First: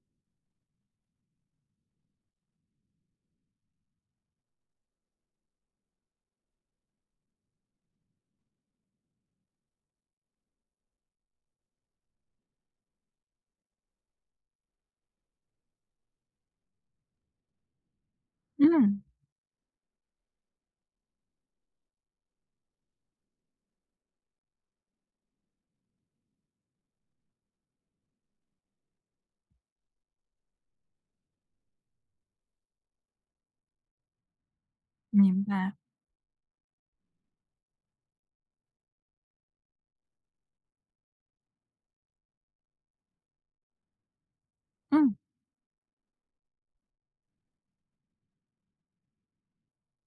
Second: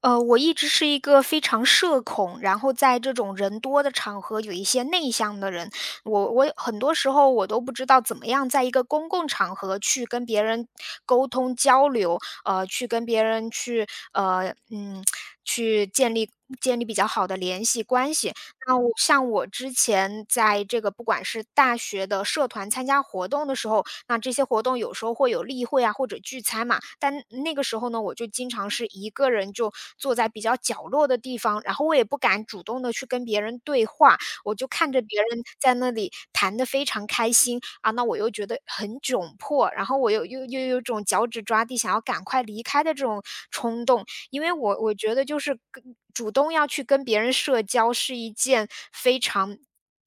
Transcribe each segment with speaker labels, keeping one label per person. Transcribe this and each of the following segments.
Speaker 1: 我一直是一个非常社恐，然后在这种人多的场合有一些内向的人。我很多时候我都不知道怎么样在一个公共场合去跟别人沟通交流，呃，去跟别人去呃嗯 去建立建立比较好的联系关系。那我
Speaker 2: 嗯，
Speaker 1: 像我之前在这个不管是大学的社团参加活动的时候，那这些活动有时候会有例会啊，或者聚餐嘛，但那个时候呢，我就经常是一个人就坐在比较角落的地方，然后我也不敢主动的去跟别人对话，我就看着别人
Speaker 2: 明白。
Speaker 1: 在那里谈的非常开心，啊，那我又觉得很窘迫，然后我又有种脚趾抓地想要赶快离开的这种冲动。因为我觉
Speaker 2: 嗯，
Speaker 1: 得就是跟主动要去跟别人社交是一件非常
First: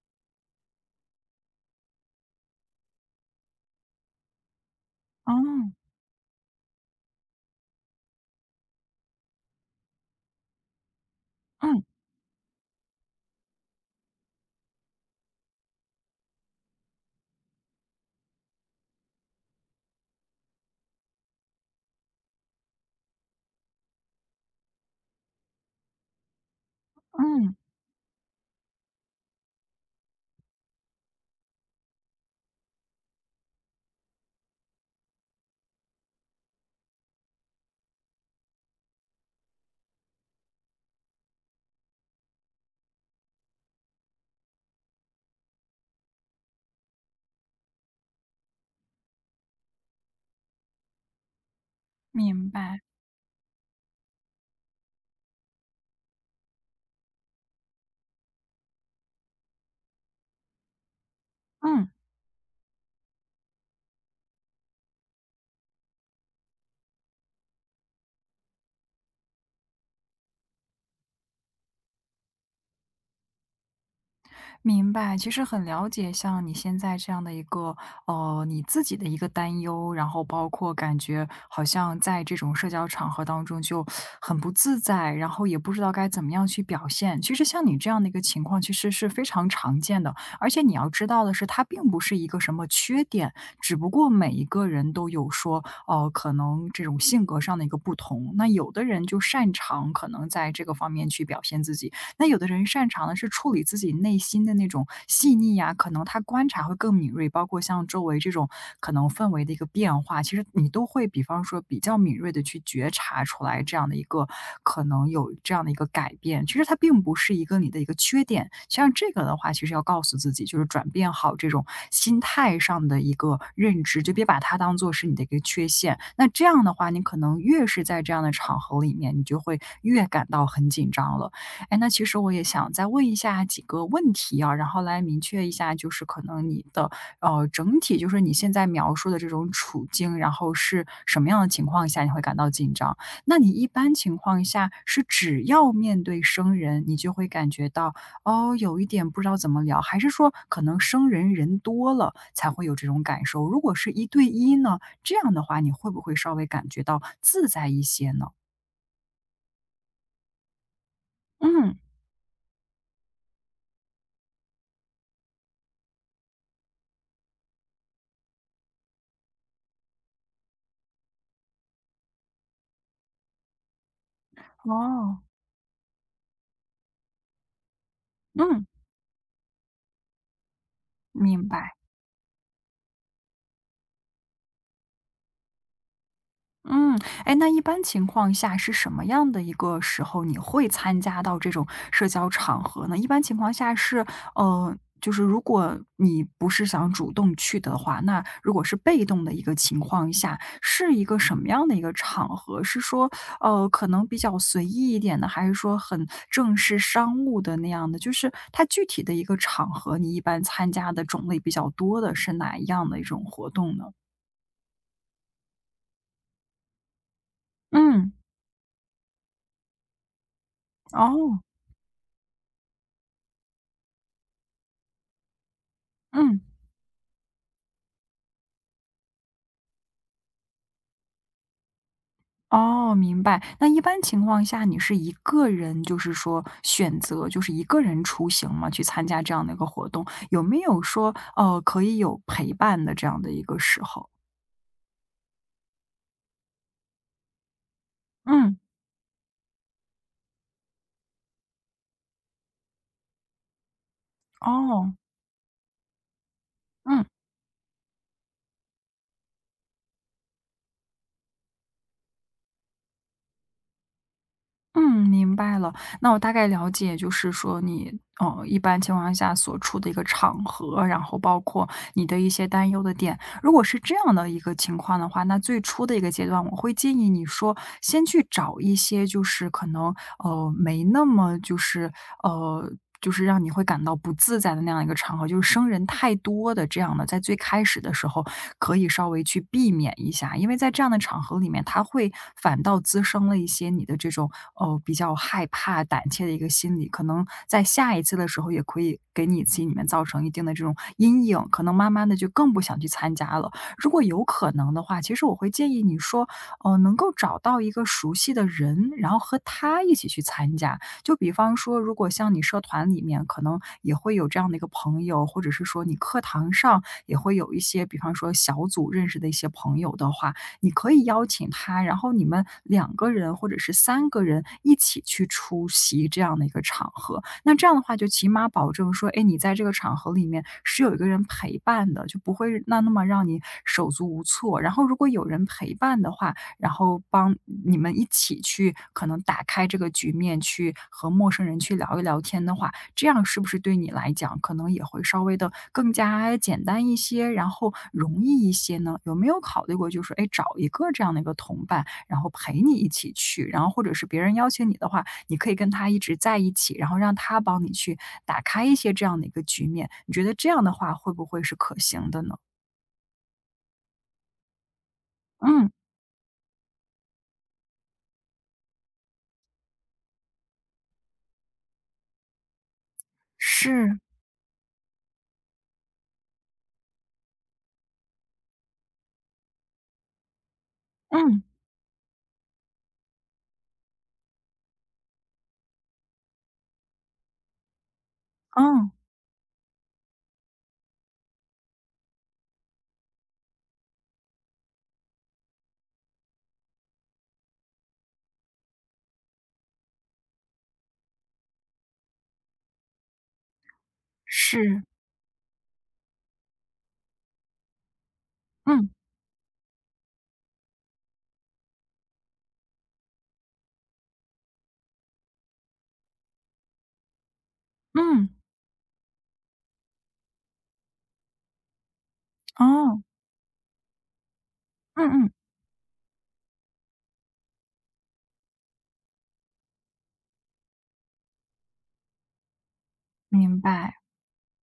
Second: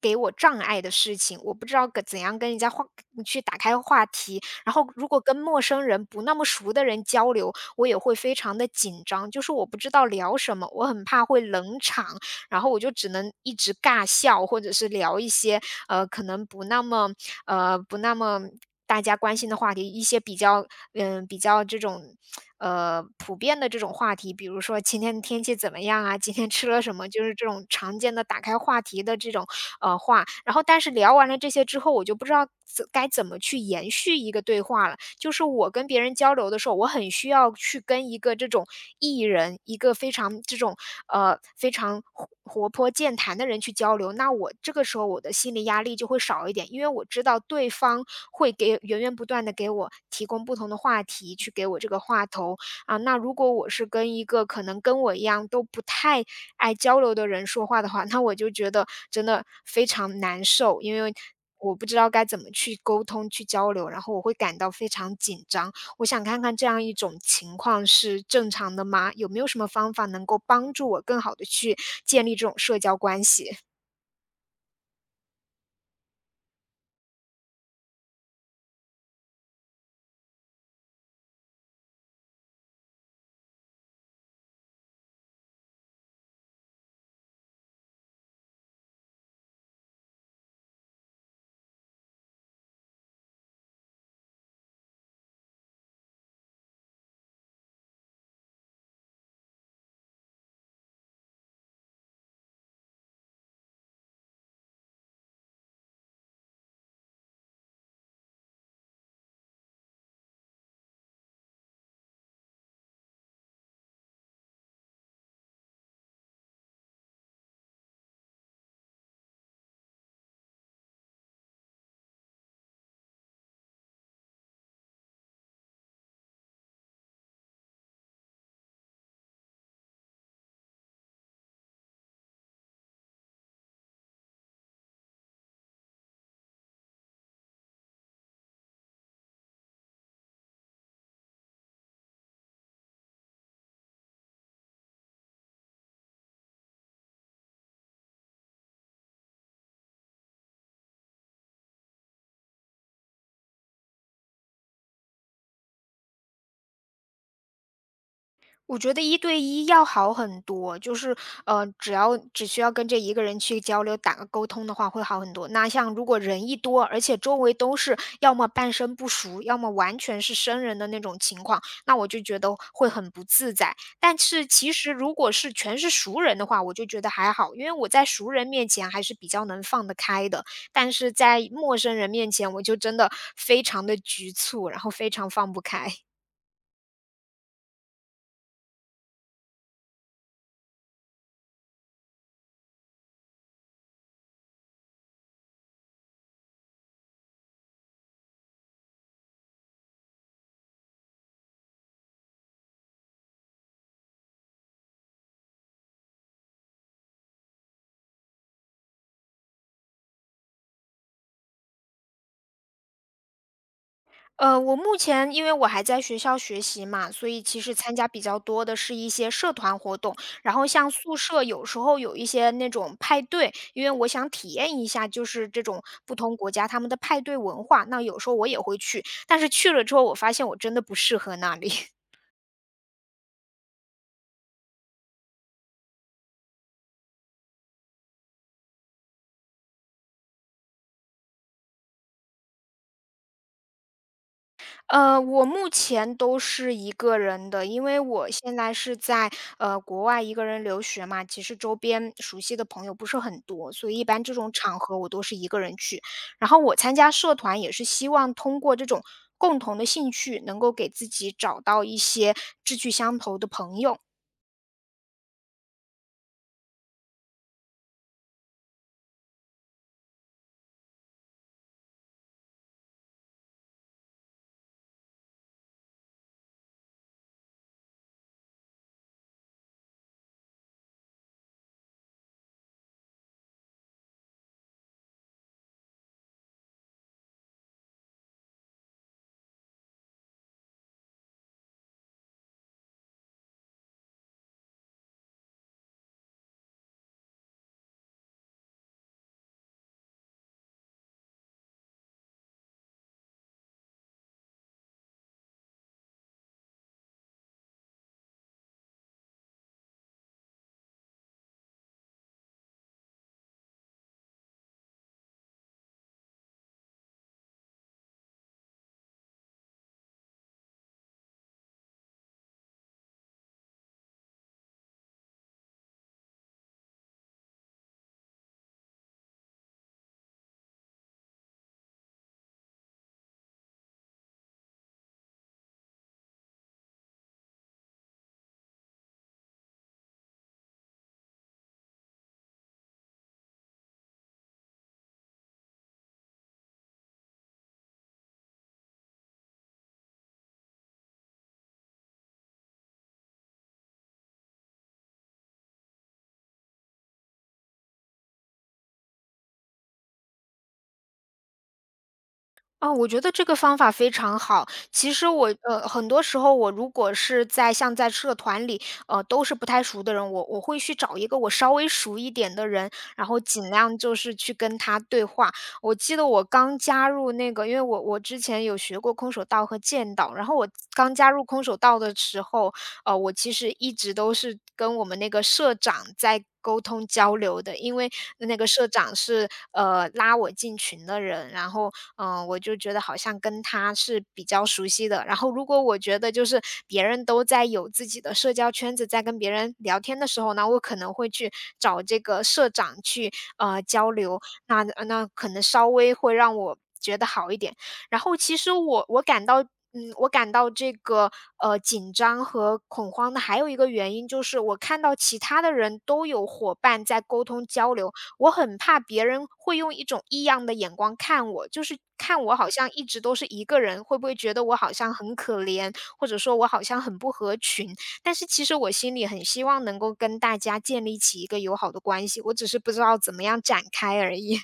Speaker 1: 给我障碍的事情，我不知道跟怎样跟人家话去打开话题，然后如果
Speaker 2: 哦，
Speaker 1: 跟陌生人不那么熟的人交流，我也会非常的紧张，就是我不知道聊什么，我很怕会冷
Speaker 2: 嗯，
Speaker 1: 场，然后我就只能一直尬笑，或者是聊一些可能不那么不那么大家关心的话题，一些比较嗯，比较这种，普遍的这种话题，比如说今天的天气怎么样啊，今天吃了什么，就是这
Speaker 2: 嗯，
Speaker 1: 种常见的打开话题的这种，话。然后但是聊完了这些之后，我就不知道该怎么去延续一个对话了。就是我跟别人交流的时候，我很需要去跟一个这种艺人，一个非常这种非常活泼健谈的人去交流，那我这个时候我的心理压力就会少一点，因为我知道对方会给源源不断的给我提供不同的话题，去给我这个话
Speaker 2: 明
Speaker 1: 头
Speaker 2: 白，
Speaker 1: 啊。那如果我是跟一个可能跟我一样都不太爱交流的人说话的话，那我就觉得真的非常难受，因为我不
Speaker 2: 嗯。
Speaker 1: 知道该怎么去沟通、去交流，然后我会感到非常紧张。我想看看这样一种情况是正常的吗？有没有什么方法能够帮助我更好的去建立这种社交关系？
Speaker 2: 明白，其实很了解，像你现在这样的一个，你自己的一个担忧，然后包括感觉好像在这种社交场合当中就很不自在，然后也不知道该怎么样去表现。其实像你这样的一个情况，其实是非常常见的，而且你要知道的是，它并不是一个什么缺点，只不过每一个人都有说，可能这种性格上的一个不同。那有的人就擅长可能在这个方面去表现自己。那有的人擅长的是处理自己内心的那种细腻呀，可能他观察会更敏锐，包括像周围这种可能氛围的一个变化，其实你都会比方说比较敏锐的去觉察出来这样的一个可能有这样的一个改变。其实它并不是一个你的一个缺点，像这个的话，其实要告诉自己，就是转变好这种心态上的一个认知，就别把它当做是你的一个缺陷。那这样的话，你可能越是在这样的场合里面，你就会越感到很紧张了。哎，那其实我也想再问一下几个问题啊，然后来明确一下，就是可能你的整体，就是你现在描述的这种处境，然后是什么样的情况下你会感到紧张？那你一般情况下是只要面对生人，你就会感觉到哦有一点不知道怎么聊，还是说可能生人人多了才会有这种感受？如果是一对一呢，这样的话你会不会稍微感觉到自在一些呢？
Speaker 1: 我觉得一对一要好很多，就是，
Speaker 2: 嗯，
Speaker 1: 只需要跟这一个人去交流、打个沟通的话，会好很多。那像如果人一多，而且周围都是要么半生不熟，要么完全是生人的那种情况，那我就觉得会很不自在。但是其实如
Speaker 2: 哦，
Speaker 1: 果是全是熟人的话，我就觉得还好，因为我在熟人
Speaker 2: 嗯，
Speaker 1: 面前还是比较能放得开的，但是
Speaker 2: 明
Speaker 1: 在
Speaker 2: 白。
Speaker 1: 陌生人面前，我就真的非常的局促，然后非常放不开。
Speaker 2: 嗯，哎，那一般情况下是什么样的一个时候你会参加到这种社交场合呢？一般情况下是，呃，就是如果你不是想主动去的话，那如果是被动的一个情况下，是一个什么样的一个场合？是说，可能比较随意一点的，还是说很正式商务的那样的？就是它具体的一个场合，你一般参加的种类比较多的是哪一样的一种活动呢？
Speaker 1: 我目前因为我还在学校学习嘛，所以其实参加
Speaker 2: 嗯，
Speaker 1: 比较多的是一些社团活动，然后像宿
Speaker 2: 哦，
Speaker 1: 舍有时候有一些那种派对，因为我想体验一下就是这种不同
Speaker 2: 嗯。
Speaker 1: 国家他们的派对文化，那有时候我也会去，但是去了之后我发现我真的不适合那里。
Speaker 2: 哦，明白。那一般情况下，你是一个人，就是说选择就是一个人出行嘛，去参加这样的一个活动，有没有说，可以有陪伴的这样的一个时候？
Speaker 1: 我目前都是一个人的，因为我现
Speaker 2: 嗯，
Speaker 1: 在是在国外一个人留学嘛，其实周边熟悉的朋友不是很多，所以一般这种场
Speaker 2: 哦，
Speaker 1: 合我都是一个人去。然后我参
Speaker 2: 嗯。
Speaker 1: 加社团也是希望通过这种共同的兴趣，能够给自己找到一些志趣相投的朋友。
Speaker 2: 嗯，明白了。那我大概了解，就是说你，一般情况下所处的一个场合，然后包括你的一些担忧的点。如果是这样的一个情况的话，那最初的一个阶段，我会建议你说，先去找一些就是可能，呃，没那么就是呃。就是让你会感到不自在的那样一个场合，就是生人太多的这样的，在最开始的时候，可以稍微去避免一下。因为在这样的场合里面，他会反倒滋生了一些你的这种，比较害怕、胆怯的一个心理，可能在下一次的时候也可以给你心里面造成一定的这种阴影，可能慢慢的就更不想去参加了。如果有可能的话，其实我会建议你说，能够找到一个熟悉的人，然后和他一起去参加。就比方说，如果像你社团里面可能也会有这样的一个朋友，或者是说你课堂上也会有一些，比方说小组认识的一些朋友的话，你可以邀请他，然后你们两个人或者是三个人一起去出席这样的一个场合。那这样的话，就起码保证说，哎，你在这个场合里面是有一个人陪伴的，就不会那么让你手足无措。然后如果有人陪伴的话，然后帮你们一起去可能打开这个局面，去和陌生人去聊一聊天的话，这样是不是对你来讲可能也会稍微的更加简单一些，然后容易一些呢？有没有考虑过就是，哎，找一个这样的一个同伴，然后陪你一起去，然后或者是别人邀请你的话，你可以跟他一直在一起，然后让他帮你去打开一些这样的一个局面，你觉得这样的话会不会是可行的呢？
Speaker 1: 哦，我觉得这个方法非常好。其实我
Speaker 2: 嗯，
Speaker 1: 很多时候我如果是在像在社团里，都是不太熟的人，我会去找一个我稍微熟一点的人，然后尽量
Speaker 2: 是，
Speaker 1: 就是去跟他对话。我记得我刚加入那个，因为我之前有学过空手道和剑道，然后我刚加
Speaker 2: 嗯，
Speaker 1: 入空手道的时候，我其实一直都是跟我们那个社长在沟通交流的，因为那个社
Speaker 2: 嗯，
Speaker 1: 长是拉我进群的人，然后我就觉得好像跟他是比较熟悉的。然后如果我觉得就是别人都在有自己的社交圈子，在跟别人聊天的时候呢，我可能会去找这个社长去交流，
Speaker 2: 是，
Speaker 1: 那可能稍微会让我觉得好一点。然后其实
Speaker 2: 嗯。
Speaker 1: 我感到我感到这个，紧张和恐慌的还有一个原因，就是我看到其他的人都有伙伴在沟通交流，
Speaker 2: 嗯，
Speaker 1: 我很怕别人会用一种异样的眼光看我，就是看我好像
Speaker 2: 哦，
Speaker 1: 一直都是一个人，会不会觉得我好像
Speaker 2: 嗯嗯，
Speaker 1: 很可怜，或者说我好像很不合群。但是其实我心里很希望能够跟大家建立起一个友好的关系，我只是不知道怎么
Speaker 2: 明
Speaker 1: 样展
Speaker 2: 白
Speaker 1: 开而已。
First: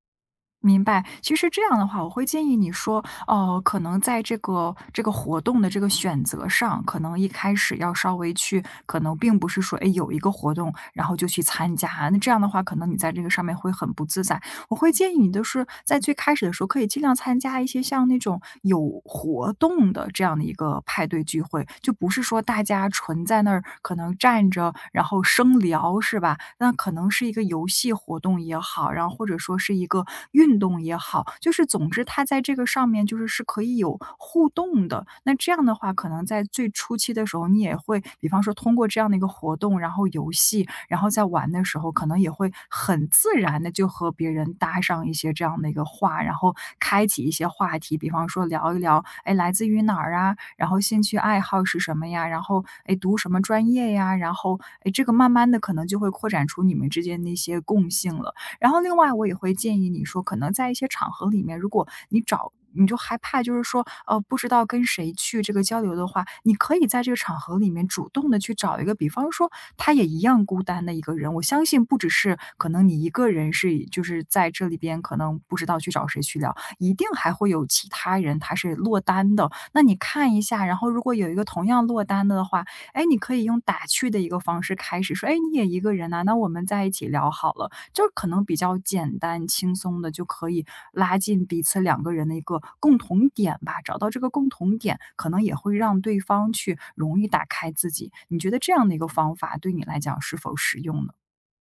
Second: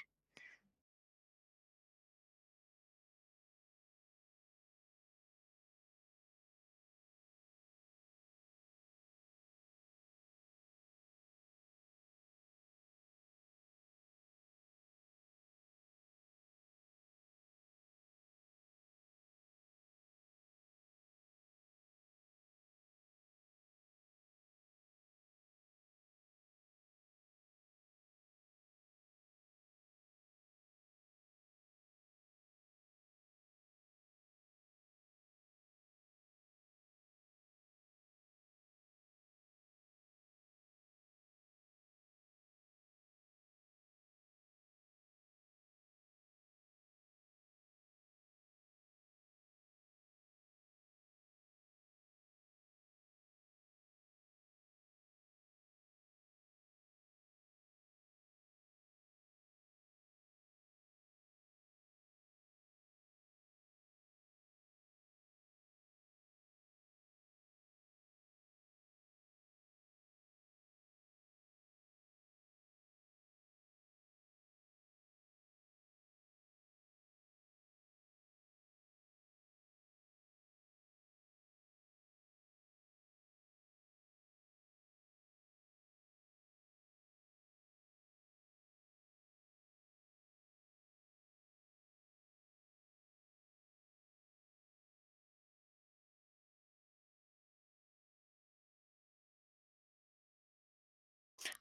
Speaker 2: 明白。其实这样的话，我会建议你说，可能在这个活动的这个选择上，可能一开始要稍微去，可能并不是说，哎，有一个活动，然后就去参加，那这样的话，可能你在这个上面会很不自在。我会建议你的是，在最开始的时候可以尽量参加一些像那种有活动的这样的一个派对聚会，就不是说大家纯在那儿可能站着，然后生聊，是吧？那可能是一个游戏活动也好，然后或者说是一个运动也好，就是总之它在这个上面就是可以有互动的。那这样的话，可能在最初期的时候，你也会比方说通过这样的一个活动，然后游戏，然后在玩的时候，可能也会很自然的就和别人搭上一些这样的一个话，然后开启一些话题，比方说聊一聊，哎，来自于哪儿啊？然后兴趣爱好是什么呀？然后，哎，读什么专业呀？然后，哎，这个慢慢的可能就会扩展出你们之间的一些共性了。然后另外我也会建议你说，可能在一些场合里面，如果你找你就害怕就是说，不知道跟谁去这个交流的话，你可以在这个场合里面主动的去找一个，比方说他也一样孤单的一个人。我相信不只是可能你一个人是以就是在这里边可能不知道去找谁去聊，一定还会有其他人他是落单的。那你看一下，然后如果有一个同样落单的话，哎，你可以用打趣的一个方式开始说，哎，你也一个人呐，那我们在一起聊好了。就是可能比较简单轻松的，就可以拉近彼此两个人的一个共同点吧，找到这个共同点，可能也会让对方去容易打开自己。你觉得这样的一个方法对你来讲是否实用呢？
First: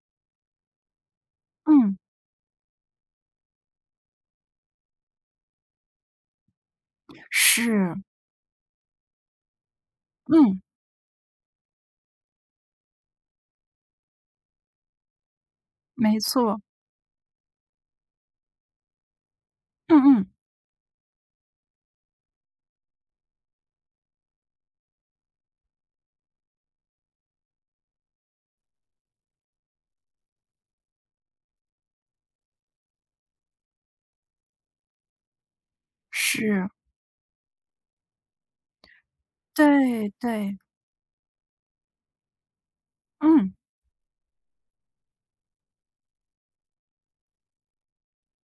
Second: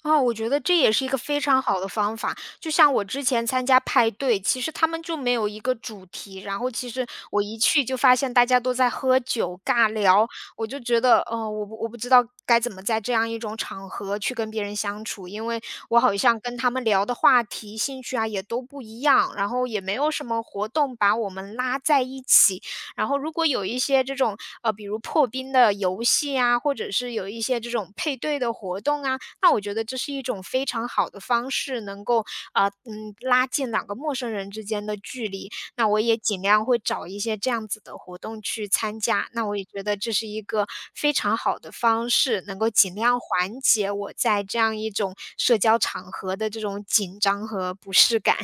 Speaker 1: 哦，我觉得这也是一个非常好的
Speaker 2: 嗯，
Speaker 1: 方法。就像我之前参加派对，其实他们就没有一个主题，然后其实我一去
Speaker 2: 是，
Speaker 1: 就发现大家都在喝酒尬聊，
Speaker 2: 嗯，
Speaker 1: 我就觉得，我不知道该怎么在这样一种场合去跟别人相处，因为我好
Speaker 2: 没
Speaker 1: 像跟
Speaker 2: 错，
Speaker 1: 他们聊的话题、兴趣啊也都不一样，然后也没
Speaker 2: 嗯
Speaker 1: 有什
Speaker 2: 嗯，
Speaker 1: 么活动把我们拉在一起，然后如果有一些这种比如破冰的游戏啊，或者是有一些这种配对的活动啊，那我觉得这是一种非常好的方式，能够拉近两个陌生人之间的距离。那我也尽量
Speaker 2: 是，
Speaker 1: 会找一些这样子的活动去参加。那我也觉得
Speaker 2: 对
Speaker 1: 这是一
Speaker 2: 对，
Speaker 1: 个非常好的方式，能够尽量
Speaker 2: 嗯。
Speaker 1: 缓解我在这样一种社交场合的这种紧张和不适感。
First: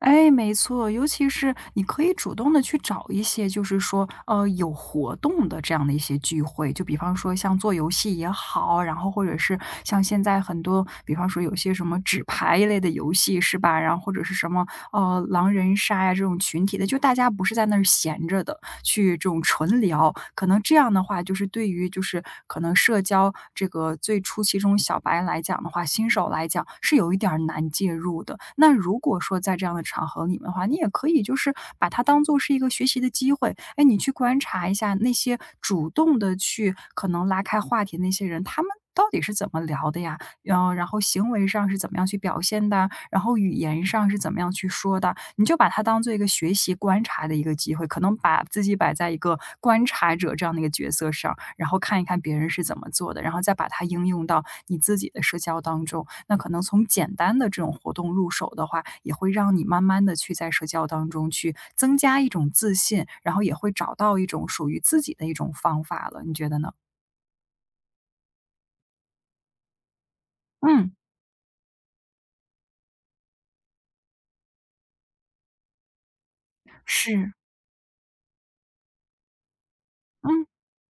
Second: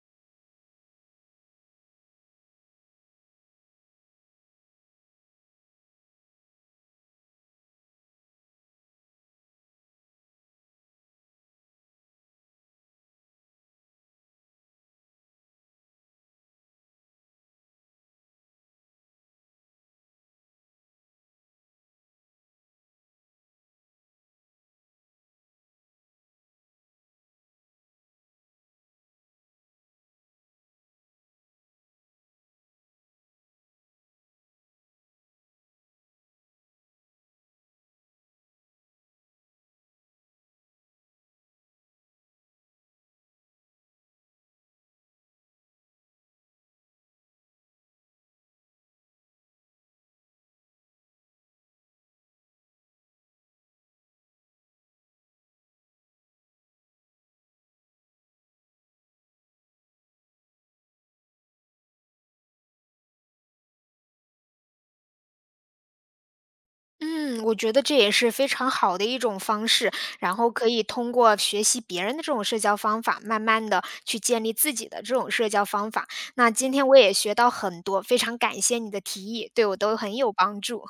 Speaker 2: 哎，没错，尤其是你可以主动的去找一些，就是说，有活动的这样的一些聚会。就比方说像做游戏也好，然后或者是像现在很多，比方说有些什么纸牌一类的游戏是吧？然后或者是什么，狼人杀呀这种群体的，就大家不是在那儿闲着的，去这种纯聊。可能这样的话，就是对于就是可能社交这个最初期中小白来讲的话，新手来讲是有一点儿难介入的。那如果说在这样的场合里面的话，你也可以就是把它当做是一个学习的机会，哎，你去观察一下那些主动的去可能拉开话题那些人，他们。到底是怎么聊的呀？然后行为上是怎么样去表现的啊？然后语言上是怎么样去说的啊？你就把它当做一个学习观察的一个机会，可能把自己摆在一个观察者这样的一个角色上，然后看一看别人是怎么做的，然后再把它应用到你自己的社交当中。那可能从简单的这种活动入手的话，也会让你慢慢的去在社交当中去增加一种自信，然后也会找到一种属于自己的一种方法了，你觉得呢？
Speaker 1: 嗯，我觉得这也是非常好的一种方式，然后可以
Speaker 2: 嗯，
Speaker 1: 通过学习别人的这种社交方法，慢慢的去建立自己的这种社交方法。那今天我也
Speaker 2: 是，
Speaker 1: 学到很多，非常感谢你的提议，对我都很有
Speaker 2: 嗯，
Speaker 1: 帮助。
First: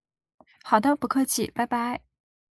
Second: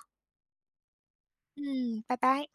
Speaker 2: 好的，不客气，拜拜。
Speaker 1: 嗯，拜拜。